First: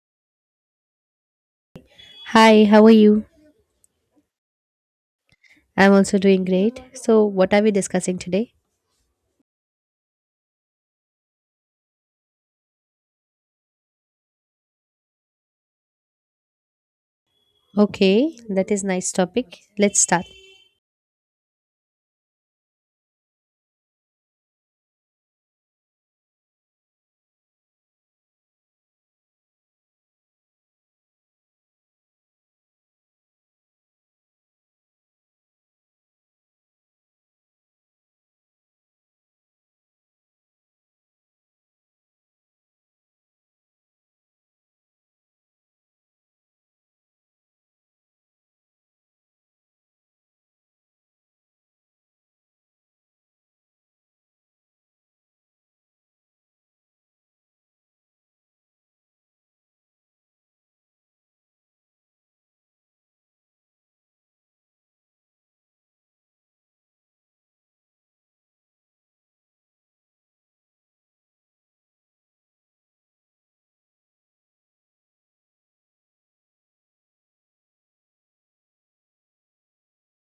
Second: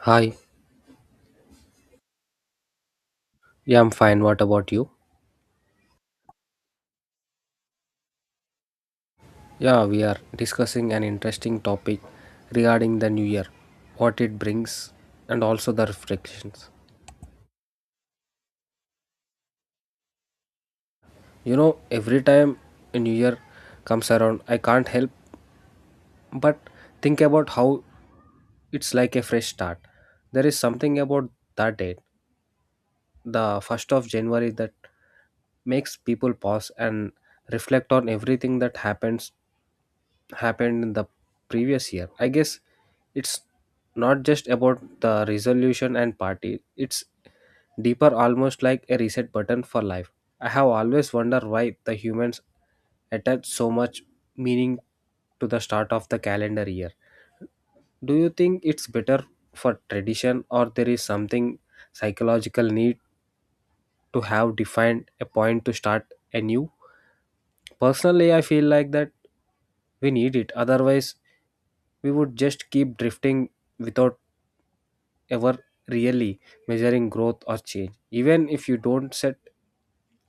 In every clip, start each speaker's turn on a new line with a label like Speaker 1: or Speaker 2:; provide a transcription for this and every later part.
Speaker 1: Hi,
Speaker 2: Hi, how are you?
Speaker 1: yeah, I'm fine. What about you?
Speaker 2: I'm also doing great. So, what are we discussing today?
Speaker 1: Yeah, we are discussing an interesting topic regarding the new year, what it brings, and also the reflections.
Speaker 2: Okay, that is nice topic. Let's start.
Speaker 1: You know, every time a new year comes around, I can't help but think about how it's like a fresh start. There is something about that date, the 1st of January, that makes people pause and reflect on everything that happens happened in the previous year. I guess it's not just about the resolution and party, it's deeper, almost like a reset button for life. I have always wondered why the humans attach so much meaning to the start of the calendar year. Do you think it's better for tradition or there is something psychological need to have defined a point to start anew. Personally, I feel like that we need it. Otherwise, we would just keep drifting without ever really measuring growth or change. Even if you don't set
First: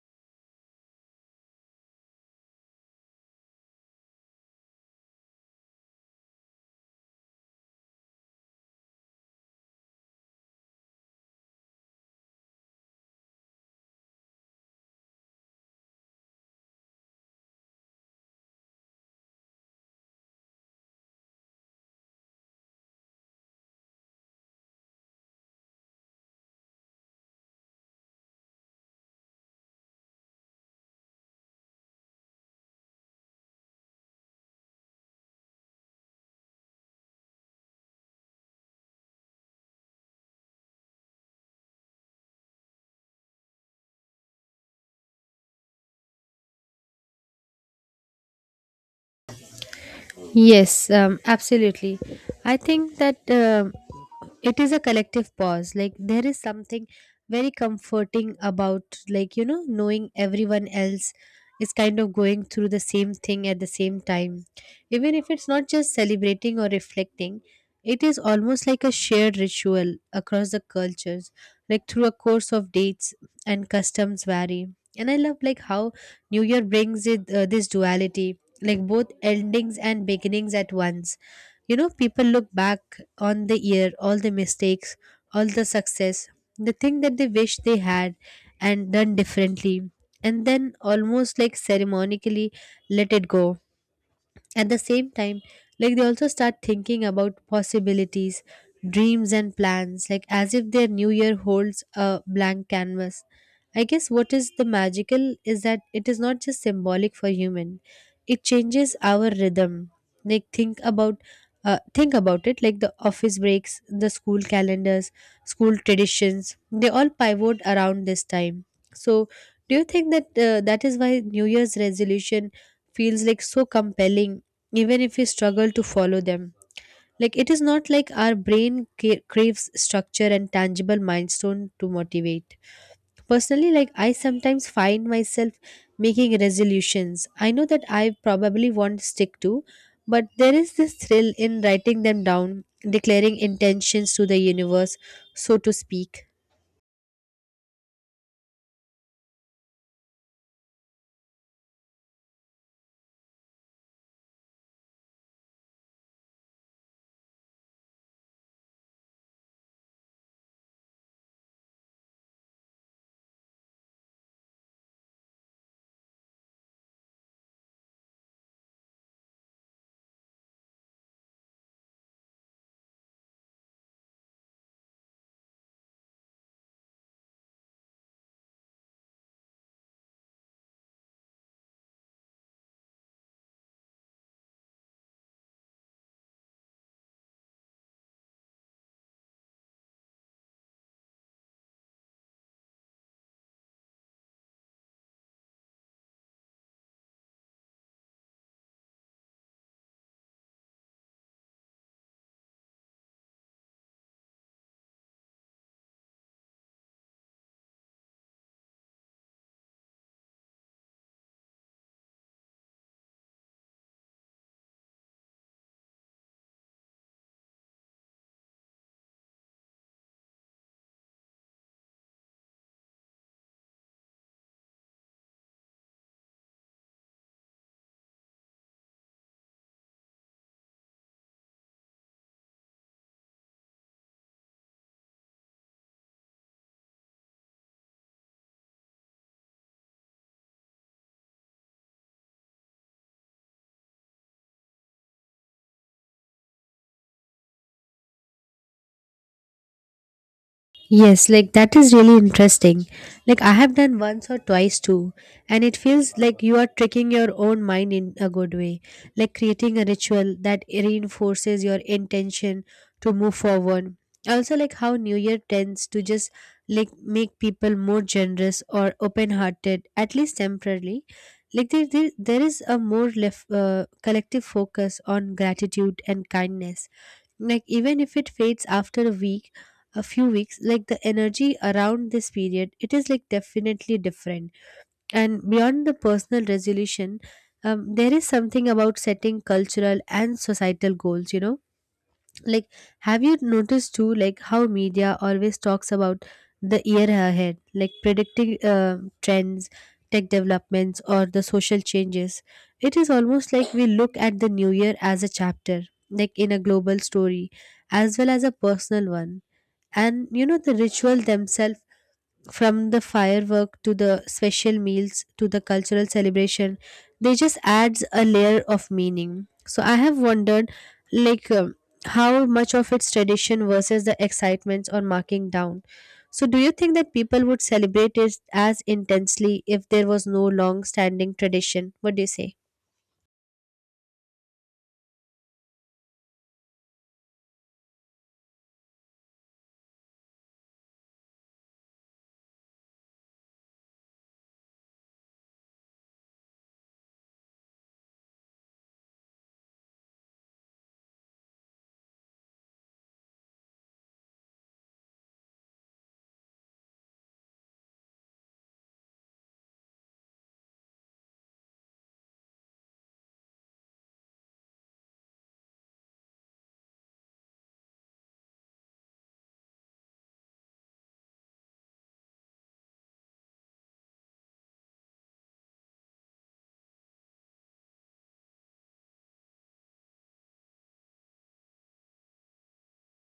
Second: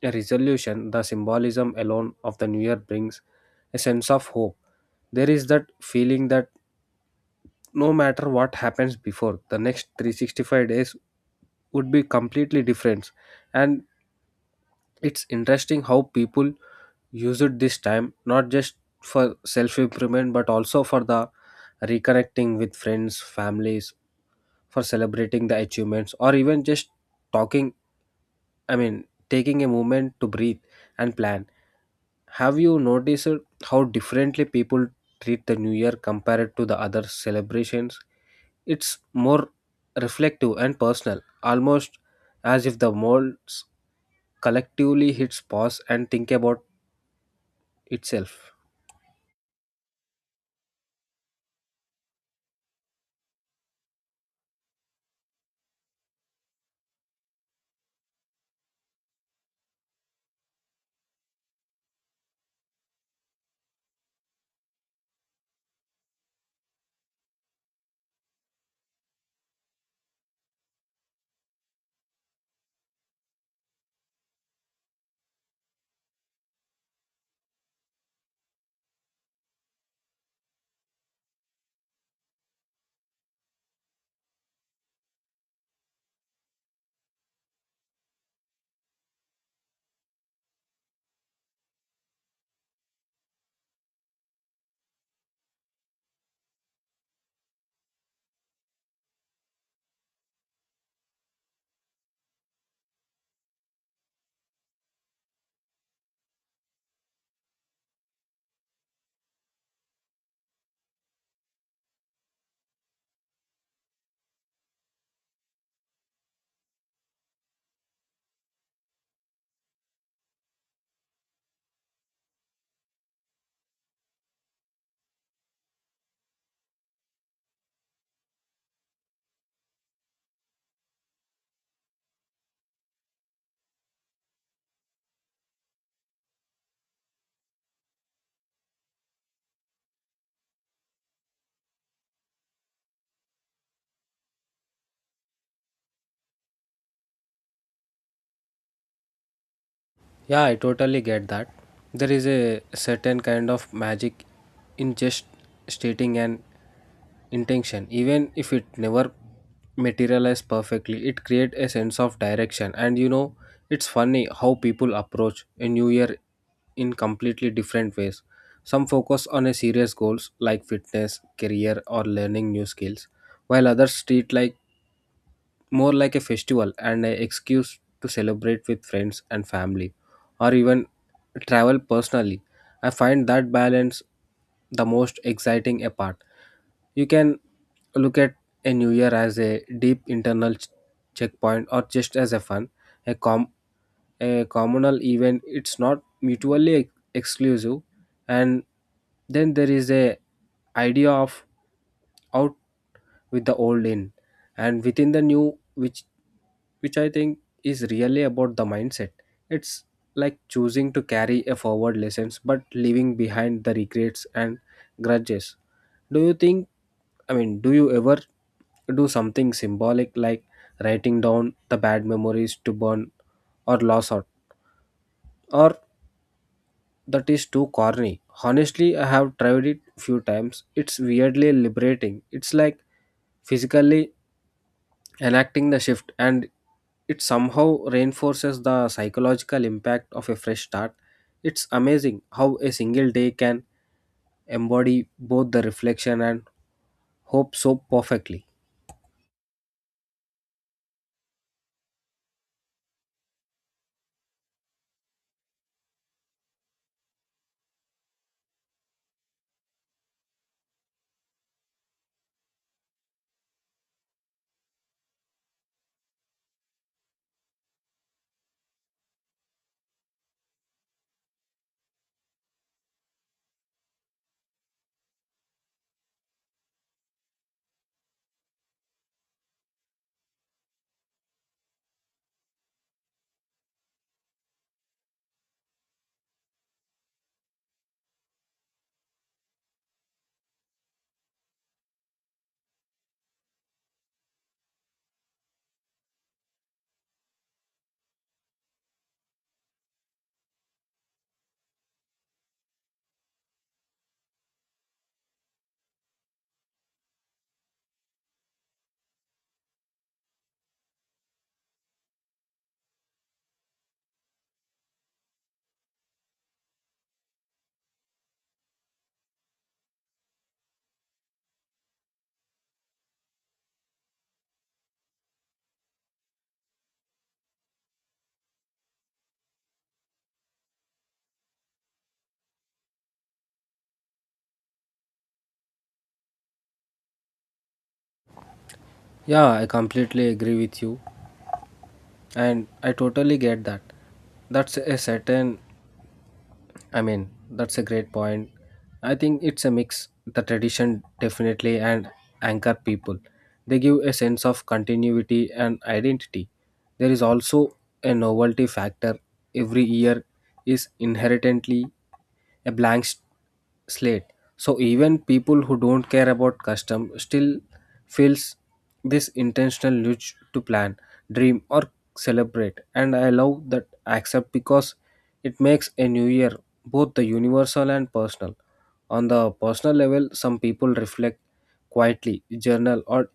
Speaker 1: a resolution, the symbolism alone of the new year brings a sense of hope. There is that feeling that no matter what happens before, the next 365 days would be completely different. And it's interesting how people use it this time not just for self improvement but also for the reconnecting with friends families for celebrating the achievements or even just talking I mean taking a moment to breathe and plan. Have you noticed how differently people treat the new year compared to the other celebrations? It's more reflective and personal, almost as if the molds collectively hits pause and think about itself.
Speaker 2: Yes, absolutely. I think that it is a collective pause. Like there is something very comforting about, like knowing everyone else is kind of going through the same thing at the same time. Even if it's not just celebrating or reflecting, it is almost like a shared ritual across the cultures, like through a course of dates and customs vary. And I love like how New Year brings it this duality, like both endings and beginnings at once. You know, people look back on the year, all the mistakes, all the success, the thing that they wish they had and done differently, and then almost like ceremonically let it go at the same time, like they also start thinking about possibilities, dreams, and plans, like as if their new year holds a blank canvas. I guess what is the magical is that it is not just symbolic for human, it changes our rhythm. Like think about it, like the office breaks, the school calendars, school traditions, they all pivot around this time. So do you think that is why new year's resolution feels like so compelling, even if we struggle to follow them? Like it is not like our brain craves structure and tangible milestone to motivate. Personally, like I sometimes find myself making resolutions I know that I probably won't stick to, but there is this thrill in writing them down, declaring intentions to the universe, so to speak.
Speaker 1: Yeah, I totally get that. There is a certain kind of magic in just stating an intention, even if it never materializes perfectly. It creates a sense of direction, and it's funny how people approach a new year in completely different ways. Some focus on a serious goals like fitness, career, or learning new skills, while others treat like more like a festival and an excuse to celebrate with friends and family or even travel personally. I find that balance the most exciting a part. You can look at a new year as a deep internal checkpoint or just as a fun, a, com- a communal event. It's not mutually exclusive. And then there is a idea of out with the old in and within the new which I think is really about the mindset. It's like choosing to carry a forward lessons but leaving behind the regrets and grudges. Do you think, I mean, do you ever do something symbolic like writing down the bad memories to burn or loss out? Or that is too corny? Honestly, I have tried it few times. It's weirdly liberating. It's like physically enacting the shift, and it somehow reinforces the psychological impact of a fresh start. It's amazing how a single day can embody both the reflection and hope so perfectly.
Speaker 2: Yes, like that is really interesting. Like I have done once or twice too, and it feels like you are tricking your own mind in a good way, like creating a ritual that reinforces your intention to move forward. Also, like how New Year tends to just like make people more generous or open-hearted, at least temporarily. Like there is a more collective focus on gratitude and kindness, like even if it fades after a week, a few weeks, like the energy around this period it is like definitely different. And beyond the personal resolution, there is something about setting cultural and societal goals, you know, like have you noticed too, like how media always talks about the year ahead, like predicting trends, tech developments or the social changes? It is almost like we look at the new year as a chapter, like in a global story as well as a personal one. And you know the ritual themselves, from the firework to the special meals to the cultural celebration, they just adds a layer of meaning. So I have wondered, like how much of its tradition versus the excitements or marking down. So do you think that people would celebrate it as intensely if there was no long standing tradition? What do you say?
Speaker 1: Yeah, I completely agree with you, and I totally get that. That's a certain I mean, that's a great point. I think it's a mix. The tradition definitely and anchor people. They give a sense of continuity and identity. There is also a novelty factor. Every year is inherently a blank slate. So even people who don't care about custom still feels this intentional urge to plan, dream or celebrate. And I love that accept because it makes a new year both the universal and personal. On the personal level, some people reflect quietly, journal, or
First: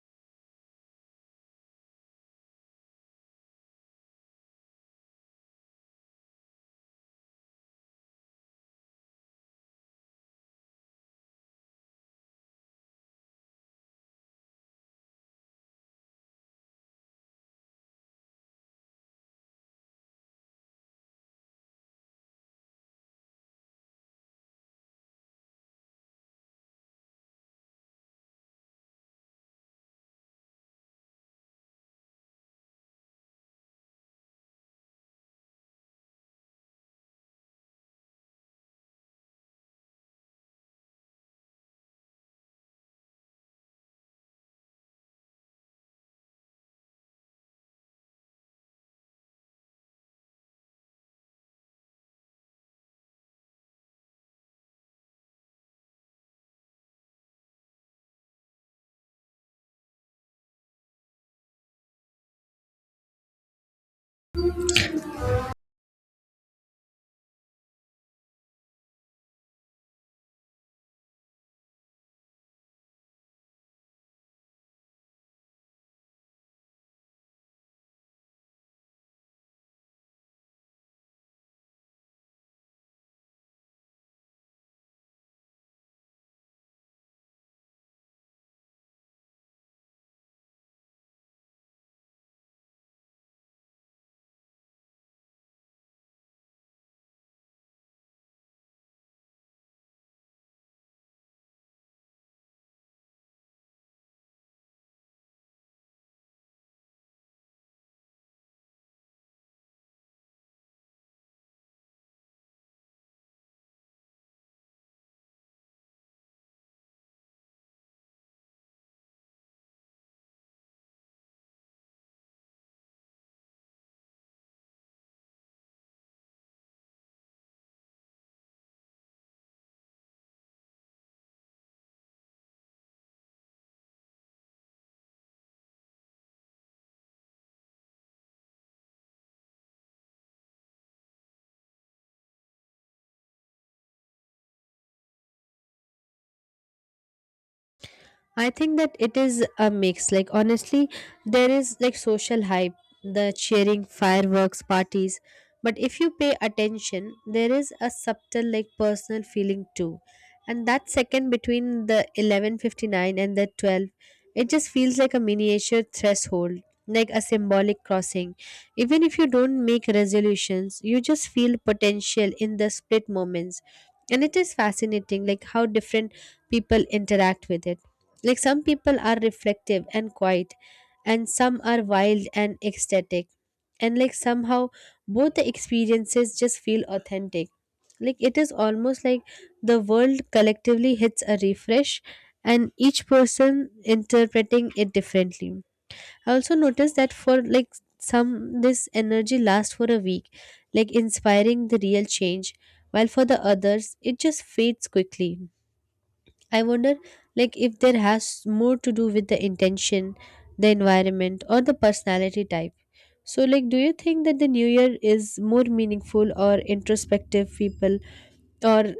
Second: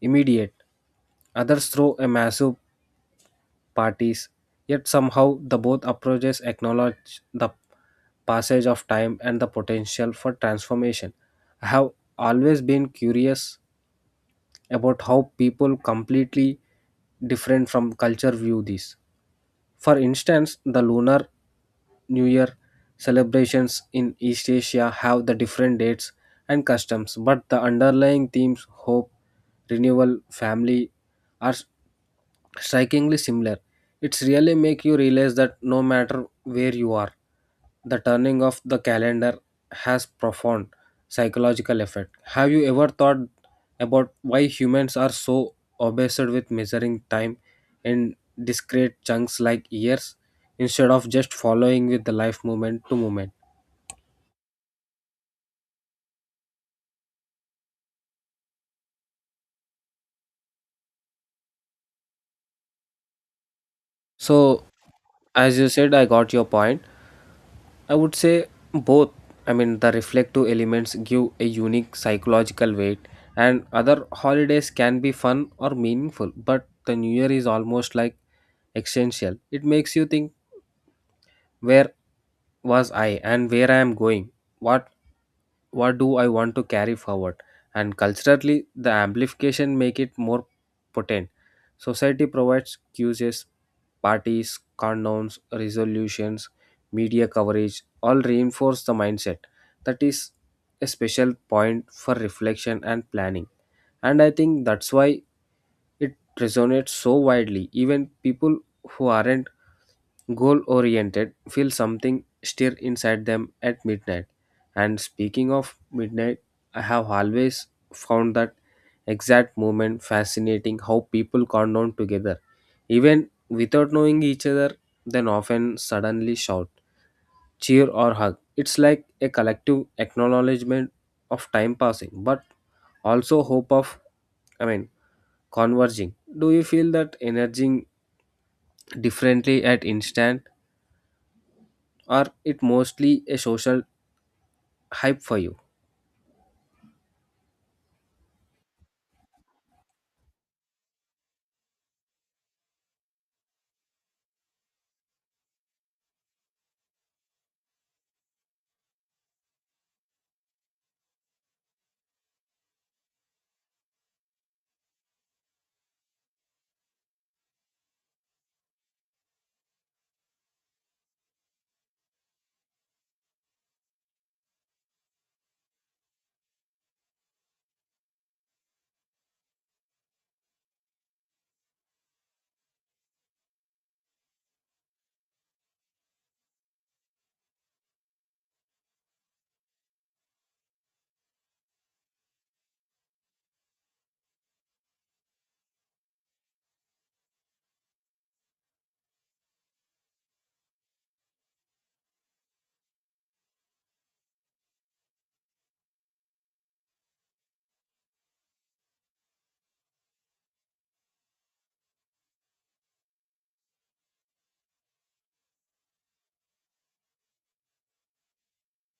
Speaker 1: immediate. Others throw a massive parties, yet somehow the both approaches acknowledge the passage of time and the potential for transformation. I have always been curious about how people completely different from culture view this. For instance, the Lunar New Year celebrations in East Asia have the different dates and customs, but the underlying themes hope, renewal, family are strikingly similar. It's really make you realize that no matter where you are, the turning of the calendar has profound psychological effect. Have you ever thought about why humans are so obsessed with measuring time in discrete chunks like years instead of just following with the life moment to moment? So, as you said, I got your point. I would say both. I mean, the reflective elements give a unique psychological weight, and other holidays can be fun or meaningful, but the New Year is almost like essential. It makes you think where was I and where I am going, what what do I want to carry forward. And culturally the amplification make it more potent. Society provides cues, parties, condoms, resolutions, media coverage all reinforce the mindset that is a special point for reflection and planning. And I think that's why it resonates so widely, even people who aren't goal oriented, feel something stir inside them at midnight. And speaking of midnight, I have always found that exact moment fascinating how people countdown together. Even without knowing each other, then often suddenly shout, cheer, or hug. It's like a collective acknowledgement of time passing, but also hope of, I mean, converging. Do you feel that energy differently at instant? Or it mostly a social hype for you?
Speaker 2: I think that it is a mix. Like, honestly, there is like social hype, the cheering, fireworks, parties. But if you pay attention, there is a subtle, like, personal feeling too. And that second between the 11:59 and the 12, it just feels like a miniature threshold, like a symbolic crossing. Even if you don't make resolutions, you just feel potential in the split moments. And it is fascinating, like how different people interact with it, like some people are reflective and quiet, and some are wild and ecstatic. And like somehow both the experiences just feel authentic. Like it is almost like the world collectively hits a refresh, and each person interpreting it differently. I also noticed that, for like some, this energy lasts for a week, like inspiring the real change, while for the others it just fades quickly. I wonder like if there has more to do with the intention, the environment or the personality type. So like do you think that the new year is more meaningful or introspective people, or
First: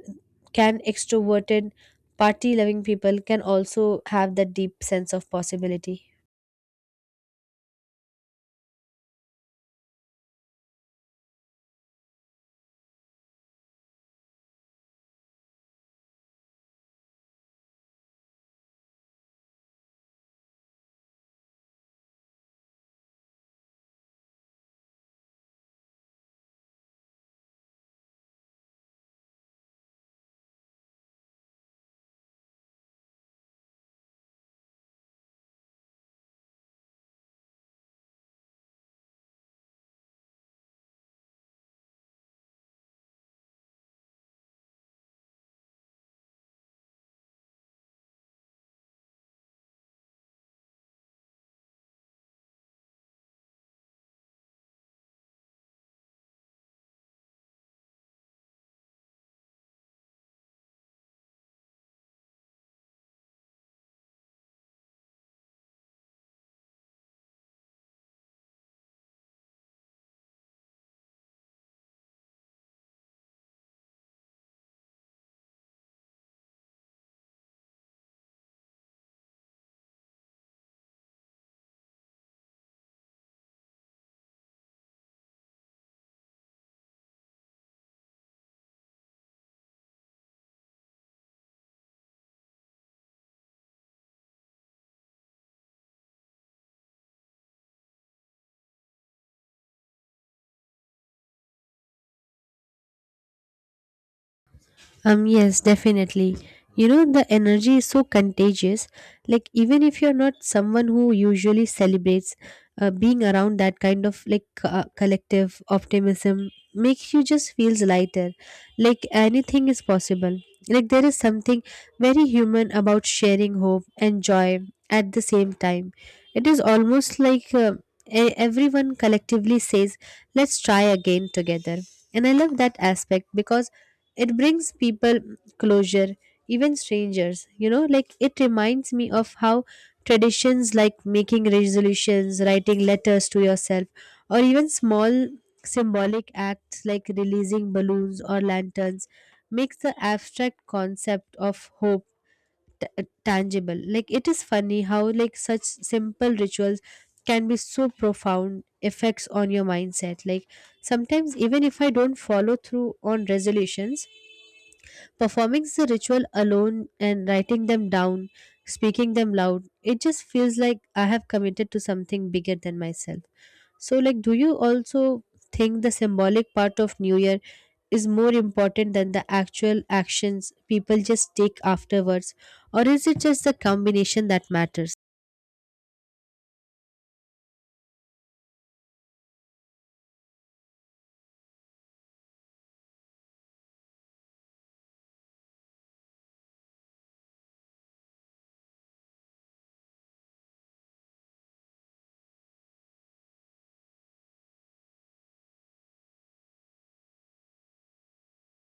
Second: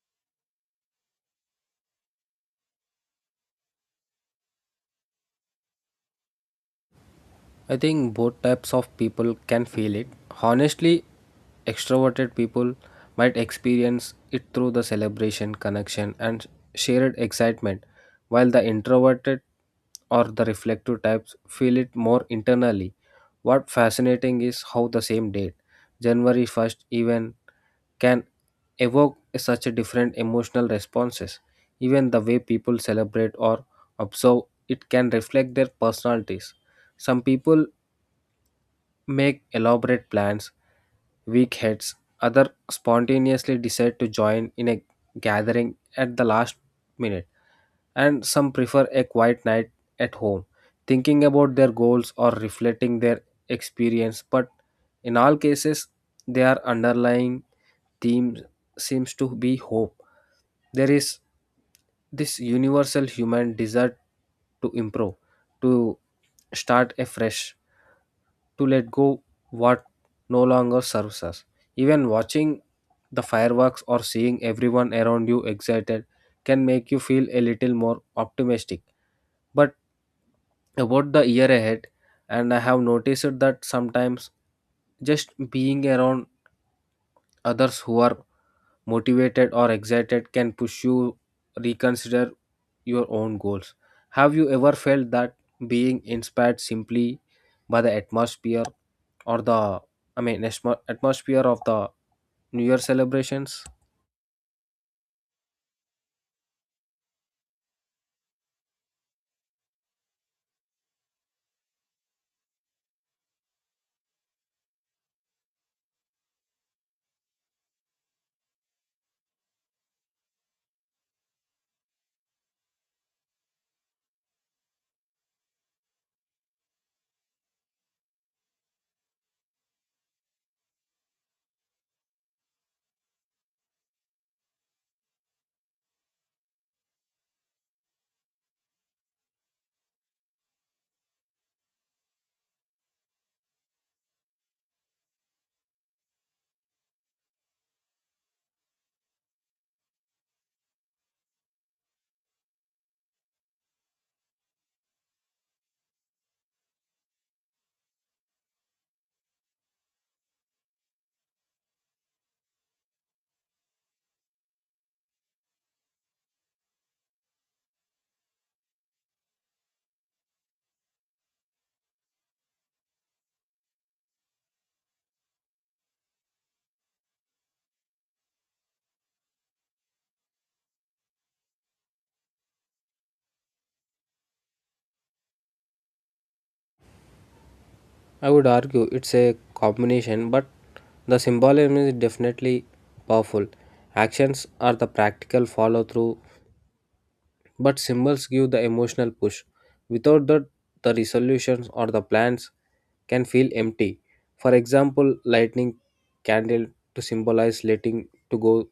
Speaker 2: can extroverted party loving people can also have that deep sense of possibility?
Speaker 1: I think both types of people can feel it. Honestly, extroverted people might experience it through the celebration, connection, and shared excitement, while the introverted or the reflective types feel it more internally. What fascinating is how the same date, January 1st, even can evoke such a different emotional responses. Even the way people celebrate or observe it can reflect their personalities. Some people make elaborate plans, weak heads, other spontaneously decide to join in a gathering at the last minute, and some prefer a quiet night at home, thinking about their goals or reflecting their experience. But in all cases, their underlying theme seems to be hope. There is this universal human desire to improve, to start afresh, to let go what no longer serves us. Even watching the fireworks or seeing everyone around you excited can make you feel a little more optimistic. But about the year ahead, and I have noticed that sometimes just being around others who are motivated or excited can push you reconsider your own goals. Have you ever felt that being inspired simply by the atmosphere or the atmosphere of the new year celebrations?
Speaker 2: Yes, definitely. You know, the energy is so contagious. Like, even if you're not someone who usually celebrates, being around that kind of like collective optimism makes you just feels lighter. Like, anything is possible. Like, there is something very human about sharing hope and joy at the same time. It is almost like everyone collectively says, let's try again together. And I love that aspect because it brings people closure, even strangers, you know? Like it reminds me of how traditions like making resolutions, writing letters to yourself, or even small symbolic acts like releasing balloons or lanterns makes the abstract concept of hope tangible. Like it is funny how like such simple rituals can be so profound effects on your mindset. Like sometimes, even if I don't follow through on resolutions, performing the ritual alone and writing them down, speaking them loud, it just feels like I have committed to something bigger than myself. So, like, do you also think the symbolic part of New Year is more important than the actual actions people just take afterwards? Or is it just the combination that matters?
Speaker 1: I would argue it's a combination but the symbolism is definitely powerful. Actions are the practical follow through, but symbols give the emotional push. Without that, the resolutions or the plans can feel empty. For example, lighting candle to symbolize letting to go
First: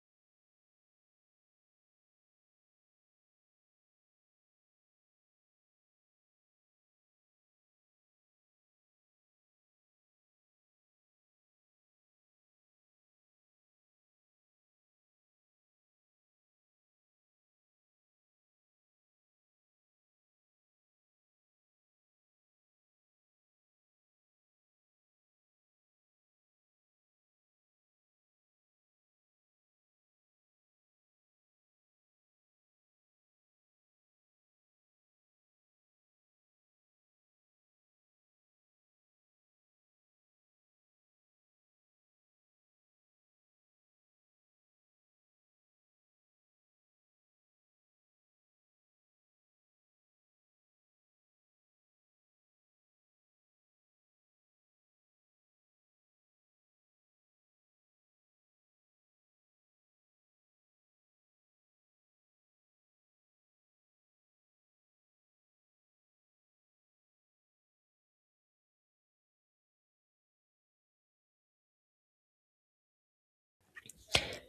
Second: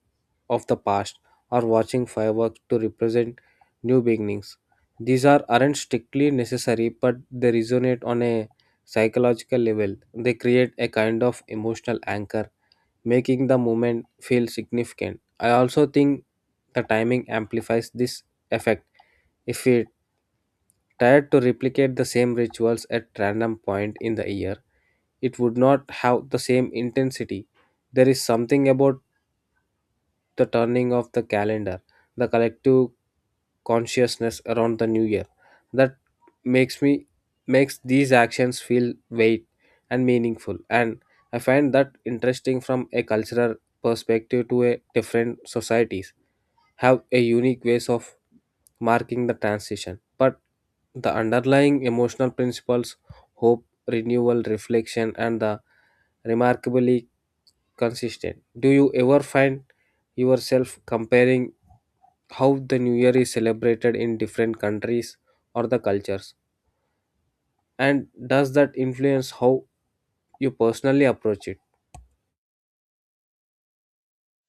Speaker 1: of the past or watching fireworks to represent new beginnings. These are aren't strictly necessary, but they resonate on a psychological level. They create a kind of emotional anchor making the moment feel significant. I also think the timing amplifies this effect. If we tried to replicate the same rituals at random point in the year, it would not have the same intensity. There is something about the turning of the calendar, the collective consciousness around the new year. That makes me makes these actions feel weight and meaningful. And I find that interesting from a cultural perspective to a different societies have a unique ways of marking the transition. But the underlying emotional principles, hope, renewal, reflection, and the remarkably consistent. Do you ever find yourself comparing how the new year is celebrated in different countries or the cultures, and does that influence how you personally approach it?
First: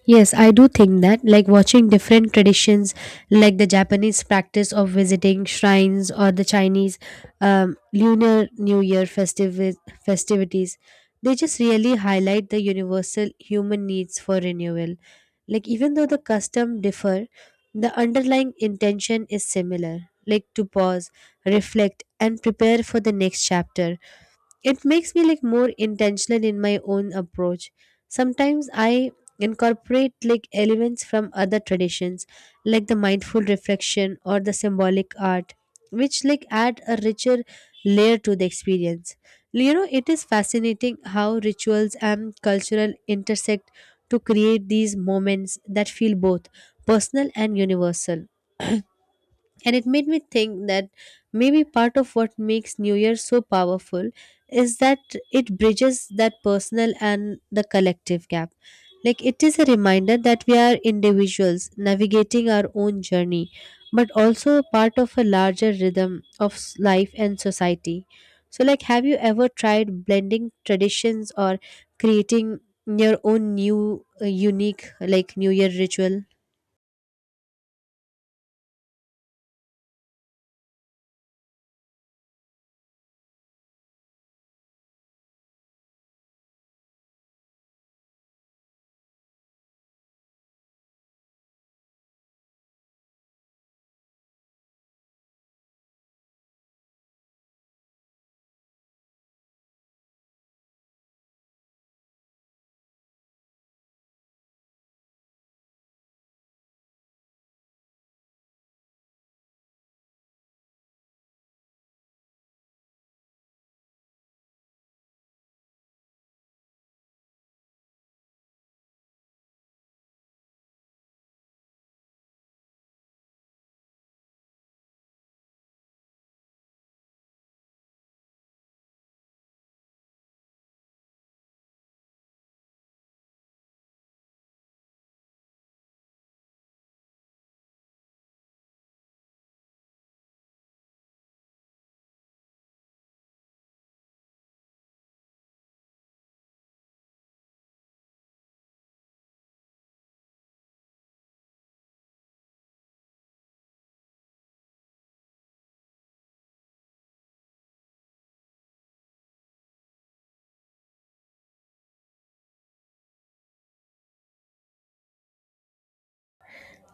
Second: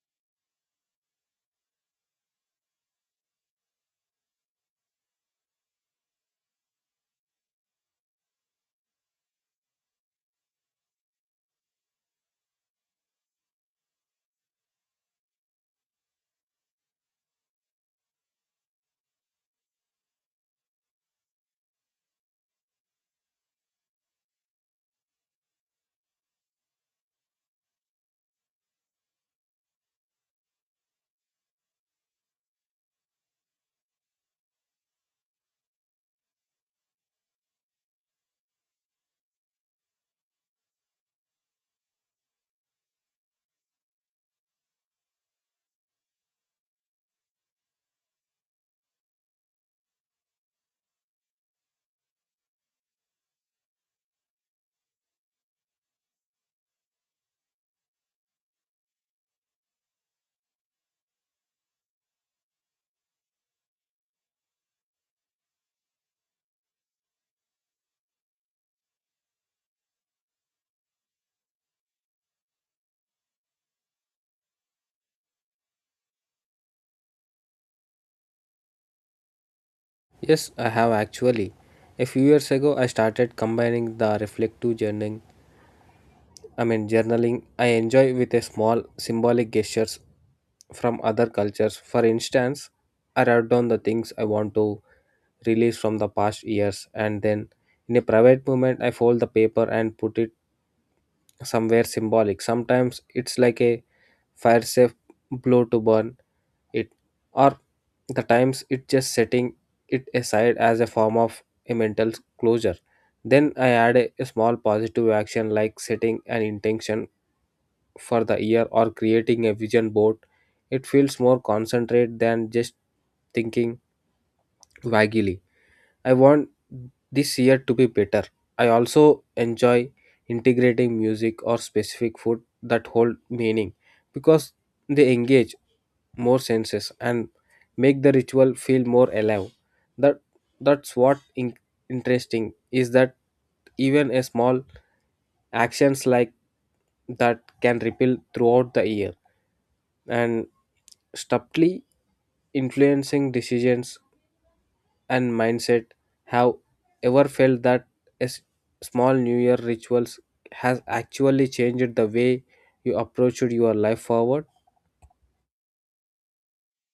Speaker 2: Yes, I do think that, like watching different traditions, like the Japanese practice of visiting shrines or the Chinese Lunar New Year festivities, they just really highlight the universal human needs for renewal. Like, even though the custom differ, the underlying intention is similar, like to pause, reflect, and prepare for the next chapter. It makes me like more intentional in my own approach. Sometimes I incorporate like elements from other traditions, like the mindful reflection or the symbolic art, which like add a richer layer to the experience. You know it is fascinating how rituals and cultural intersect to create these moments that feel both personal and universal. And it made me think that maybe part of what makes New Year so powerful is that it bridges that personal and the collective gap. Like it is a reminder that we are individuals navigating our own journey, but also a part of a larger rhythm of life and society. So, like, have you ever tried blending traditions or creating your own new, unique, like, New Year ritual?
Speaker 1: Yes, I have actually. A few years ago I started combining the reflective journaling I enjoy with a small symbolic gestures from other cultures. For instance, I write down the things I want to release from the past years and then in a private moment I fold the paper and put it somewhere symbolic. Sometimes it's like a fire safe blow to burn it, or the times it's just setting it aside as a form of a mental closure. Then I add a small positive action like setting an intention for the year or creating a vision board. It feels more concentrated than just thinking vaguely. I want this year to be better. I also enjoy integrating music or specific food that hold meaning because they engage more senses and make the ritual feel more alive. That that's what interesting is that even a small actions like that can ripple throughout the year and subtly influencing decisions and mindset. Have ever felt that a small new year rituals has actually changed the way you approached your life forward?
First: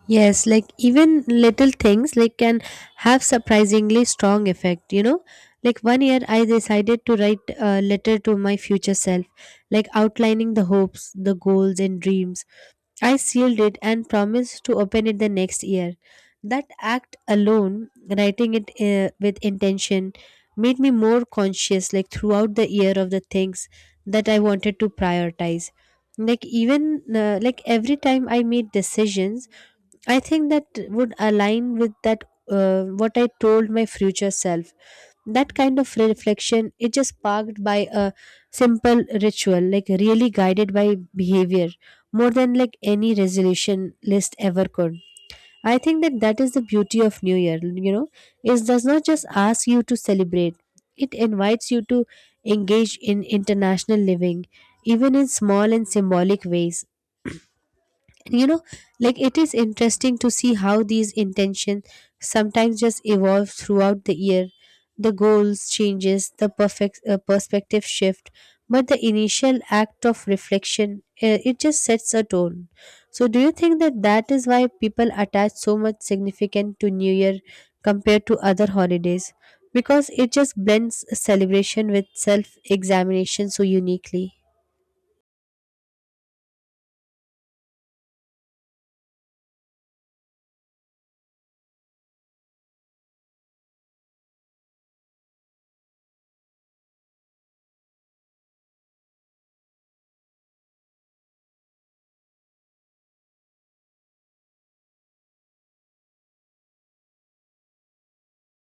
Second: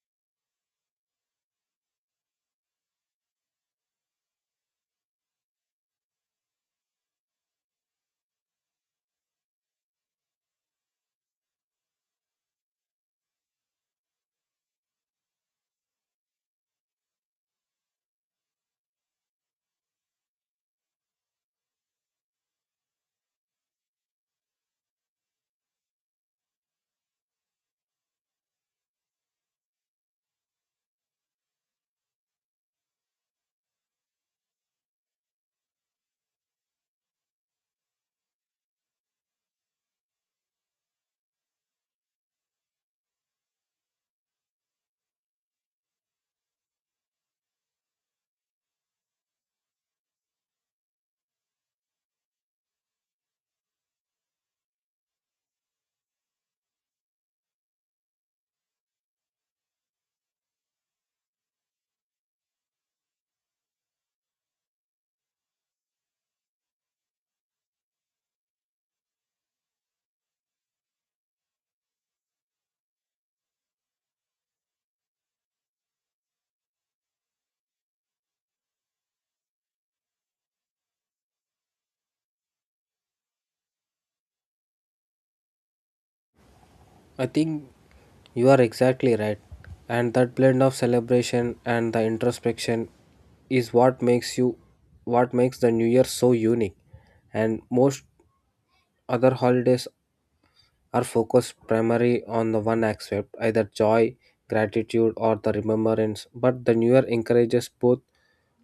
Speaker 2: Yes, like even little things like can have surprisingly strong effect, you know? Like one year I decided to write a letter to my future self, like outlining the hopes, the goals and dreams. I sealed it and promised to open it the next year. That act alone, writing it with intention, made me more conscious like throughout the year of the things that I wanted to prioritize. Like even like every time I made decisions I think that would align with that, what I told my future self. That kind of reflection, it is sparked by a simple ritual, like really guided by behavior, more than like any resolution list ever could. I think that that is the beauty of New Year. You know, it does not just ask you to celebrate; it invites you to engage in international living, even in small and symbolic ways. And you know, like it is interesting to see how these intentions sometimes just evolve throughout the year, the goals changes, the perfect perspective shift, but the initial act of reflection, it just sets a tone. So do you think that that is why people attach so much significance to new year compared to other holidays, because it just blends celebration with self examination so uniquely?
Speaker 1: I think you are exactly right. And that blend of celebration and the introspection is what makes the new year so unique. And most other holidays are focused primarily on the one aspect, either joy, gratitude, or the remembrance, but the newer encourages both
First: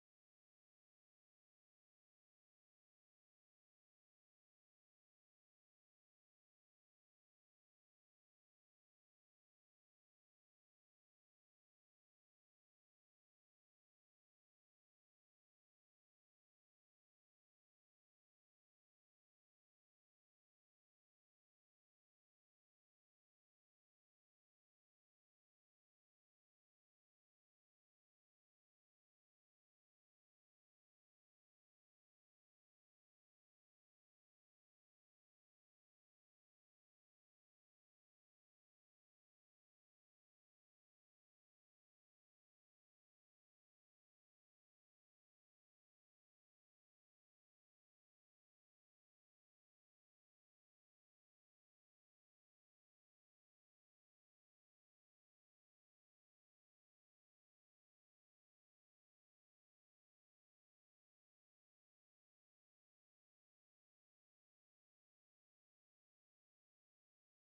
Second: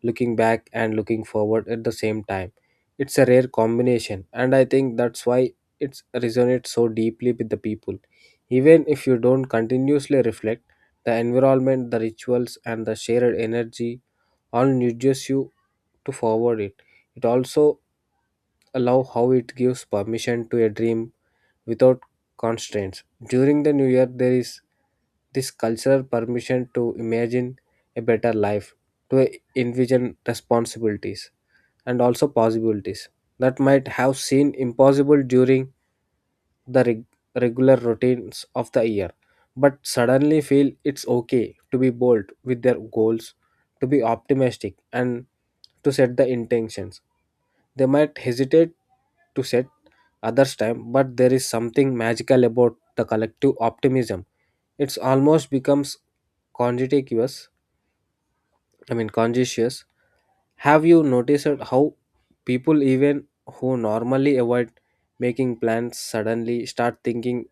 Speaker 1: looking back and looking forward at the same time. It's a rare combination, and I think that's why it resonates so deeply with the people. Even if you don't continuously reflect, the environment, the rituals, and the shared energy all nudges you to forward it. It also allow how it gives permission to a dream without constraints. During the new year, there is this cultural permission to imagine a better life, to envision responsibilities and also possibilities that might have seemed impossible during the reg- regular routines of the year, but suddenly feel it's okay to be bold with their goals, to be optimistic, and to set the intentions. They might hesitate to set others' time, but there is something magical about the collective optimism. It's almost becomes contagious. I mean, conscious. Have you noticed how people, even who normally avoid making plans, suddenly start thinking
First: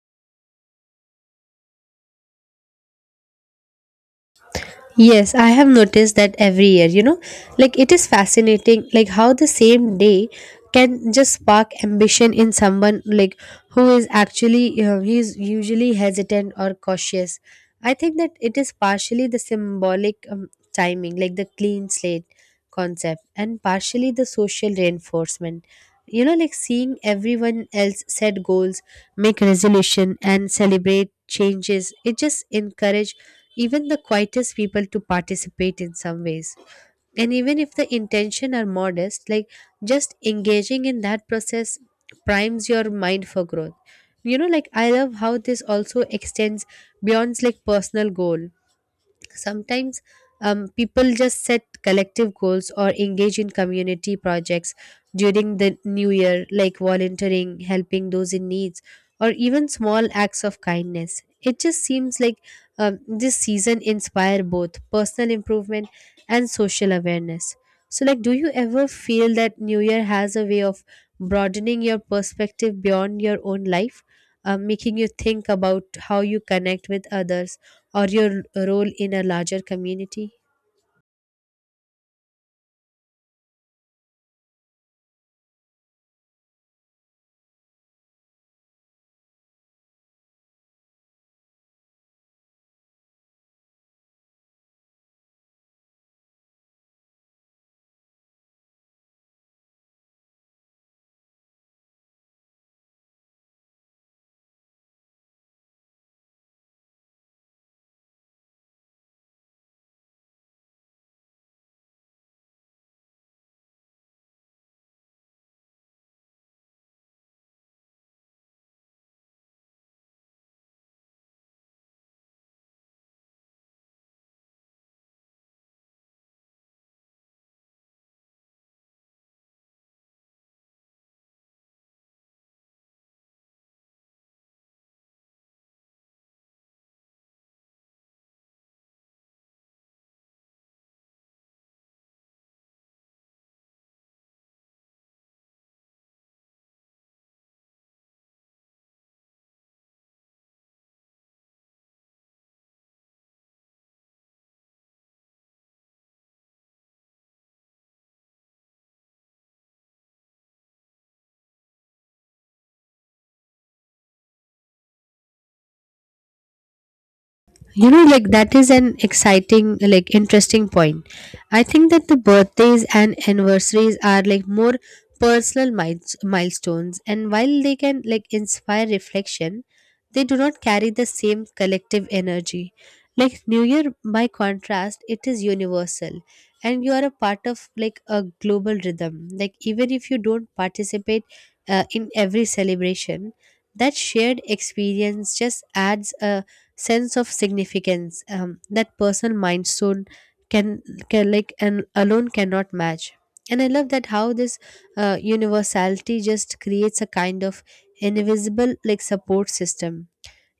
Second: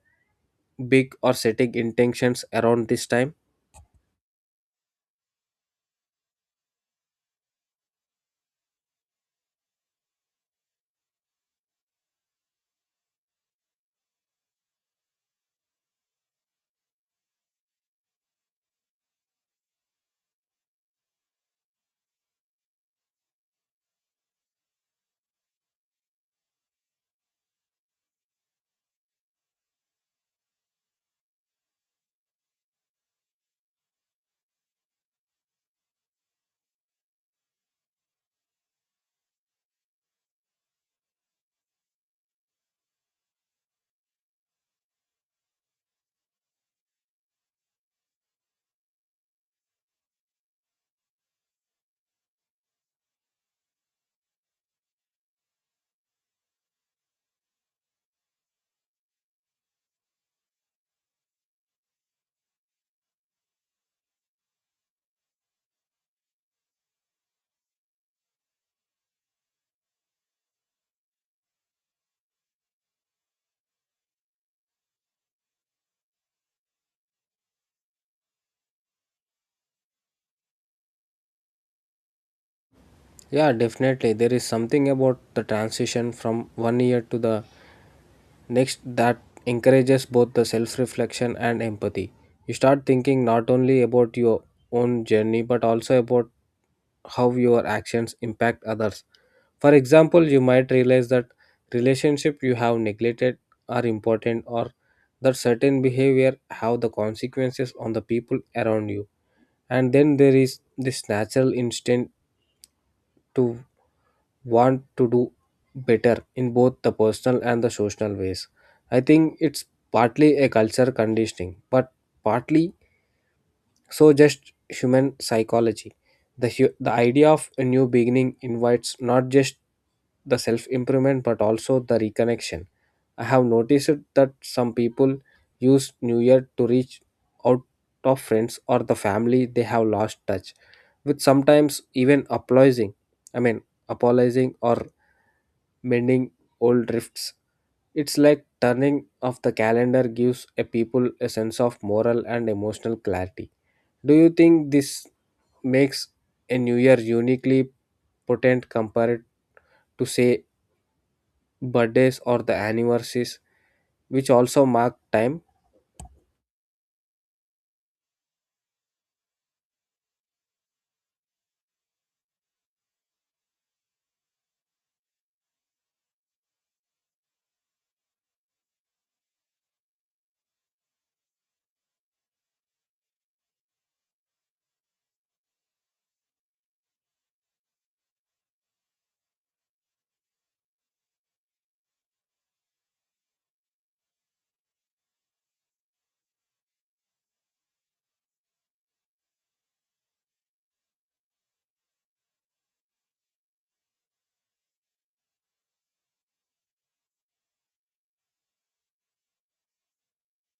Speaker 1: big or setting intentions around this time?
Speaker 2: Yes, I have noticed that every year, you know, like it is fascinating, like how the same day can just spark ambition in someone like who is actually, you know, he is usually hesitant or cautious. I think that it is partially the symbolic, timing, like the clean slate concept, and partially the social reinforcement. You know, like seeing everyone else set goals, make resolution, and celebrate changes, it just encourage even the quietest people to participate in some ways. And even if the intention are modest, like just engaging in that process primes your mind for growth. You know, like I love how this also extends beyond like personal goal. Sometimes people just set collective goals or engage in community projects during the new year, like volunteering, helping those in needs, or even small acts of kindness. It just seems like this season inspire both personal improvement and social awareness. So like do you ever feel that new year has a way of broadening your perspective beyond your own life, making you think about how you connect with others, or your role in a larger community?
Speaker 1: Yeah, definitely. There is something about the transition from one year to the next that encourages both the self reflection and empathy. You start thinking not only about your own journey but also about how your actions impact others. For example, you might realize that relationship you have neglected are important or that certain behavior have the consequences on the people around you. And then there is this natural instinct to want to do better in both the personal and the social ways. I think it's partly a culture conditioning but partly so just human psychology. The the idea of a new beginning invites not just the self improvement but also the reconnection. I have noticed that some people use New Year to reach out of friends or the family they have lost touch with, sometimes even apologizing. I mean, apologizing or mending old rifts. It's like turning off the calendar gives a people a sense of moral and emotional clarity. Do you think this makes a New Year uniquely potent compared to, say, birthdays or the anniversaries, which also mark time?
Speaker 2: You know, like that is an exciting like interesting point. I think that the birthdays and anniversaries are like more personal milestones, and while they can like inspire reflection, they do not carry the same collective energy. Like new year by contrast it is universal, and you are a part of like a global rhythm, like even if you don't participate in every celebration, that shared experience just adds a sense of significance, that personal milestone can, can like and alone cannot match. And I love that how this universality just creates a kind of invisible like support system,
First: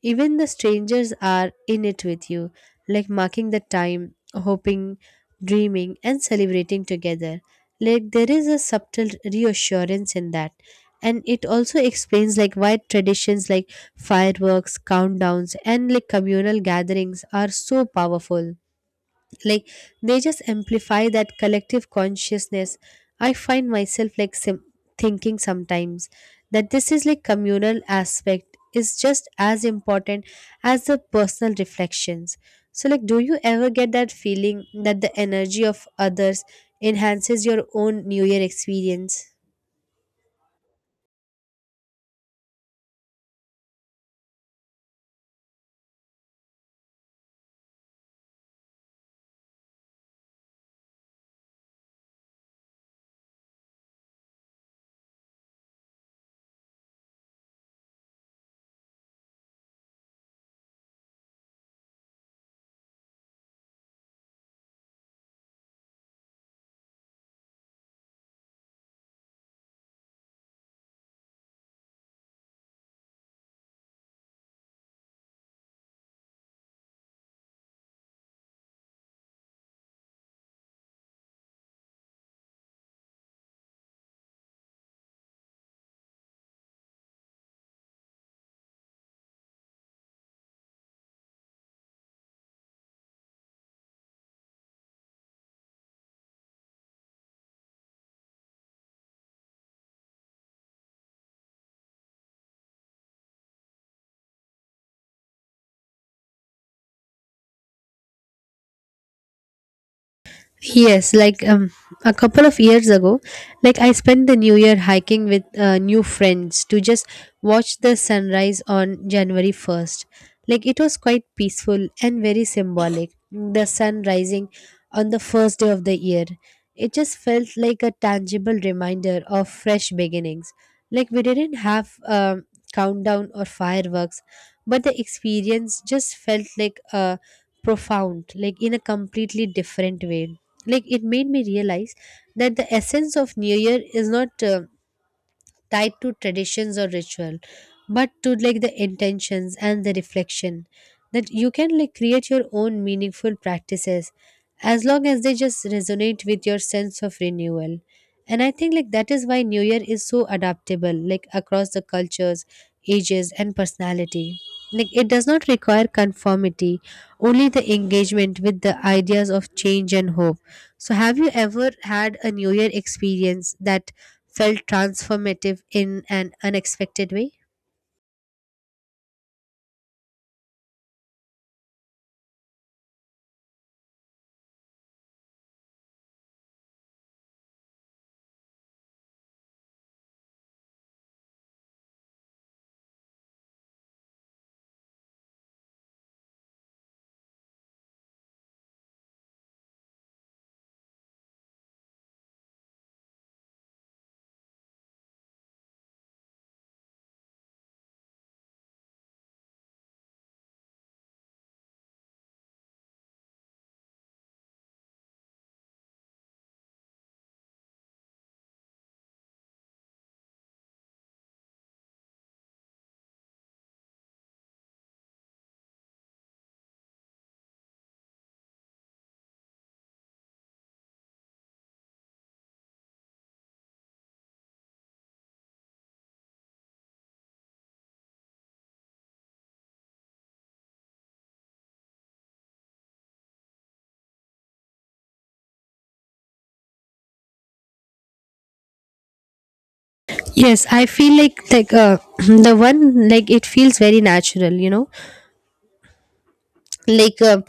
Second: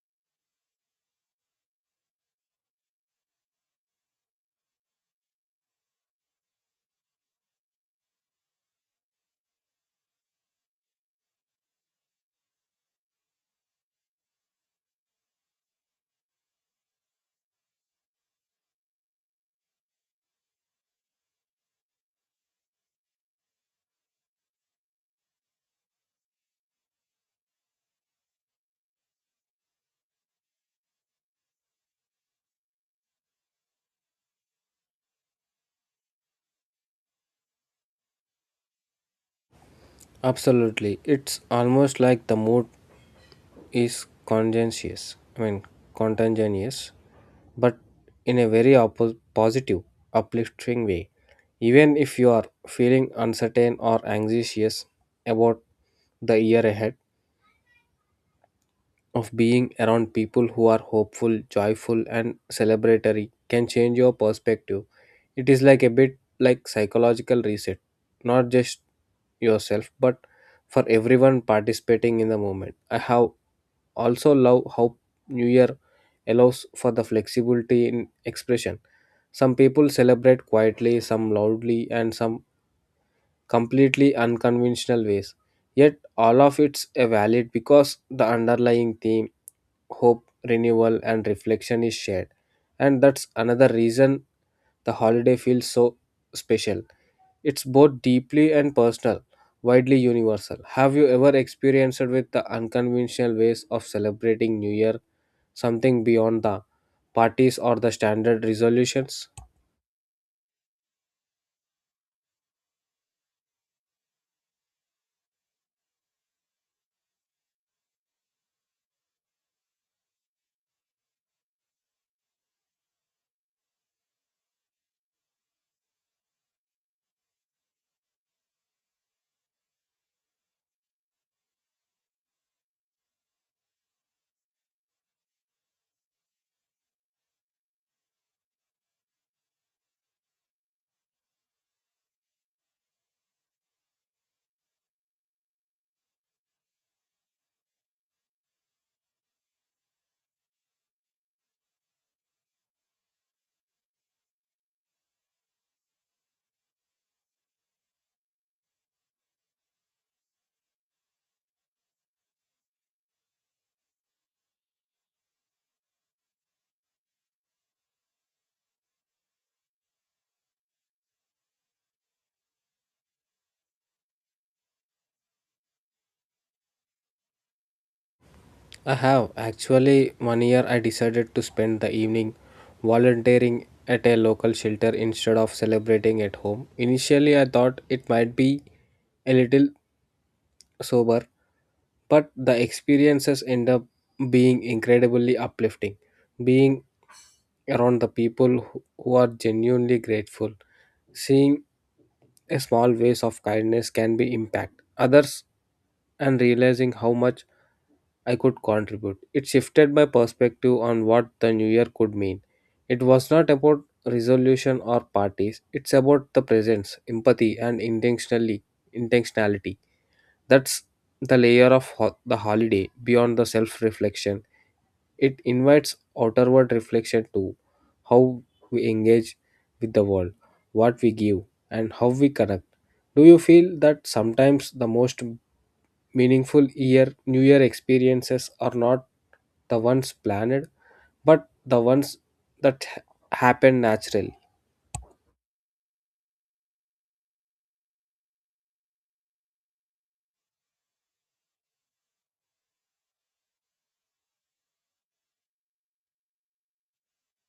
Speaker 2: even the strangers are in it with you, like marking the time, hoping, dreaming, and celebrating together. Like there is a subtle reassurance in that. And it also explains like why traditions like fireworks, countdowns, and like communal gatherings are so powerful, like they just amplify that collective consciousness. I find myself like thinking sometimes that this is like communal aspect is just as important as the personal reflections. So like do you ever get that feeling that the energy of others enhances your own new year experience?
Speaker 1: Absolutely. It's almost like the mood is conscientious, I mean, contagious, but in a very positive, uplifting way. Even if you are feeling uncertain or anxious about the year ahead, of being around people who are hopeful, joyful, and celebratory can change your perspective. It is like a bit like psychological reset, not just yourself, but for everyone participating in the moment. I have also love how New Year allows for the flexibility in expression. Some people celebrate quietly, some loudly, and some completely unconventional ways. Yet all of it's a valid because the underlying theme hope, renewal, and reflection is shared. And that's another reason the holiday feels so special. It's both deeply and personal, widely universal. Have you ever experienced with the unconventional ways of celebrating New Year, something beyond the parties or the standard resolutions?
Speaker 2: Yes, like a couple of years ago, like I spent the new year hiking with new friends to just watch the sunrise on January 1st. Like it was quite peaceful and very symbolic, the sun rising on the first day of the year. It just felt like a tangible reminder of fresh beginnings. Like we didn't have countdown or fireworks, but the experience just felt like a profound, like in a completely different way. Like it made me realize that the essence of new year is not tied to traditions or ritual, but to like the intentions and the reflection, that you can like create your own meaningful practices as long as they just resonate with your sense of renewal. And I think like that is why new year is so adaptable, like across the cultures, ages and personality. Like it does not require conformity, only the engagement with the ideas of change and hope. So have you ever had a new year experience that felt transformative in an unexpected way?
Speaker 1: I have actually one year I decided to spend the evening volunteering at a local shelter instead of celebrating at home. Initially, I thought it might be a little sober, but the experiences end up being incredibly uplifting. Being around the people who are genuinely grateful, seeing a small ways of kindness can be impact others and realizing how much I could contribute. It shifted my perspective on what the new year could mean. It was not about resolution or parties. It's about the presence, empathy, and intentionally intentionality. That's the layer of the holiday beyond the self-reflection. It invites outward reflection to how we engage with the world, what we give, and how we connect. Do you feel that sometimes the most meaningful year new year experiences are not the ones planned but the ones that happen naturally?
Speaker 2: Yes, I feel like the one, like it feels very natural, you know. Like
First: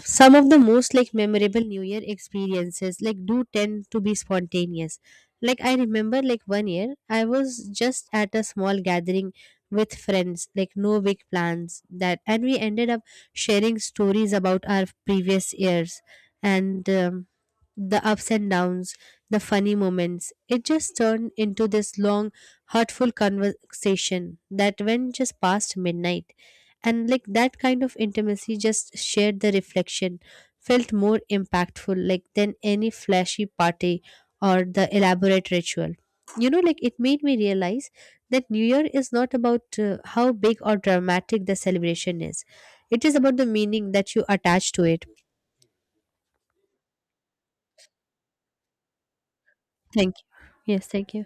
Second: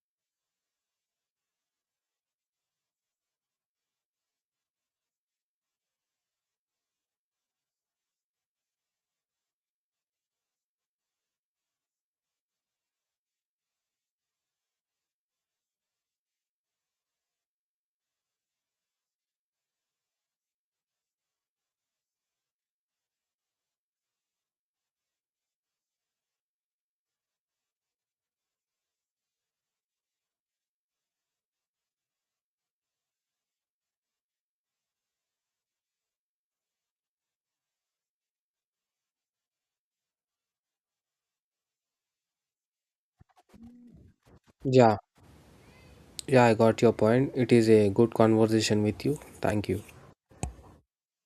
Speaker 2: some of the most like memorable new year experiences like do tend to be spontaneous. Like I remember, like one year I was just at a small gathering with friends, like no big plans that, and we ended up sharing stories about our previous years, and the ups and downs, the funny moments. It just turned into this long heartful conversation that went just past midnight. And like that kind of intimacy, just shared the reflection, felt more impactful like than any flashy party or the elaborate ritual. You know, like it made me realize that new year is not about how big or dramatic the celebration is, it is about the meaning that you attach to
Speaker 1: Yeah.
Speaker 2: it.
Speaker 1: Yeah, I got your point. It is a good conversation with you. Thank you.
Speaker 2: Thank you. Yes, thank you.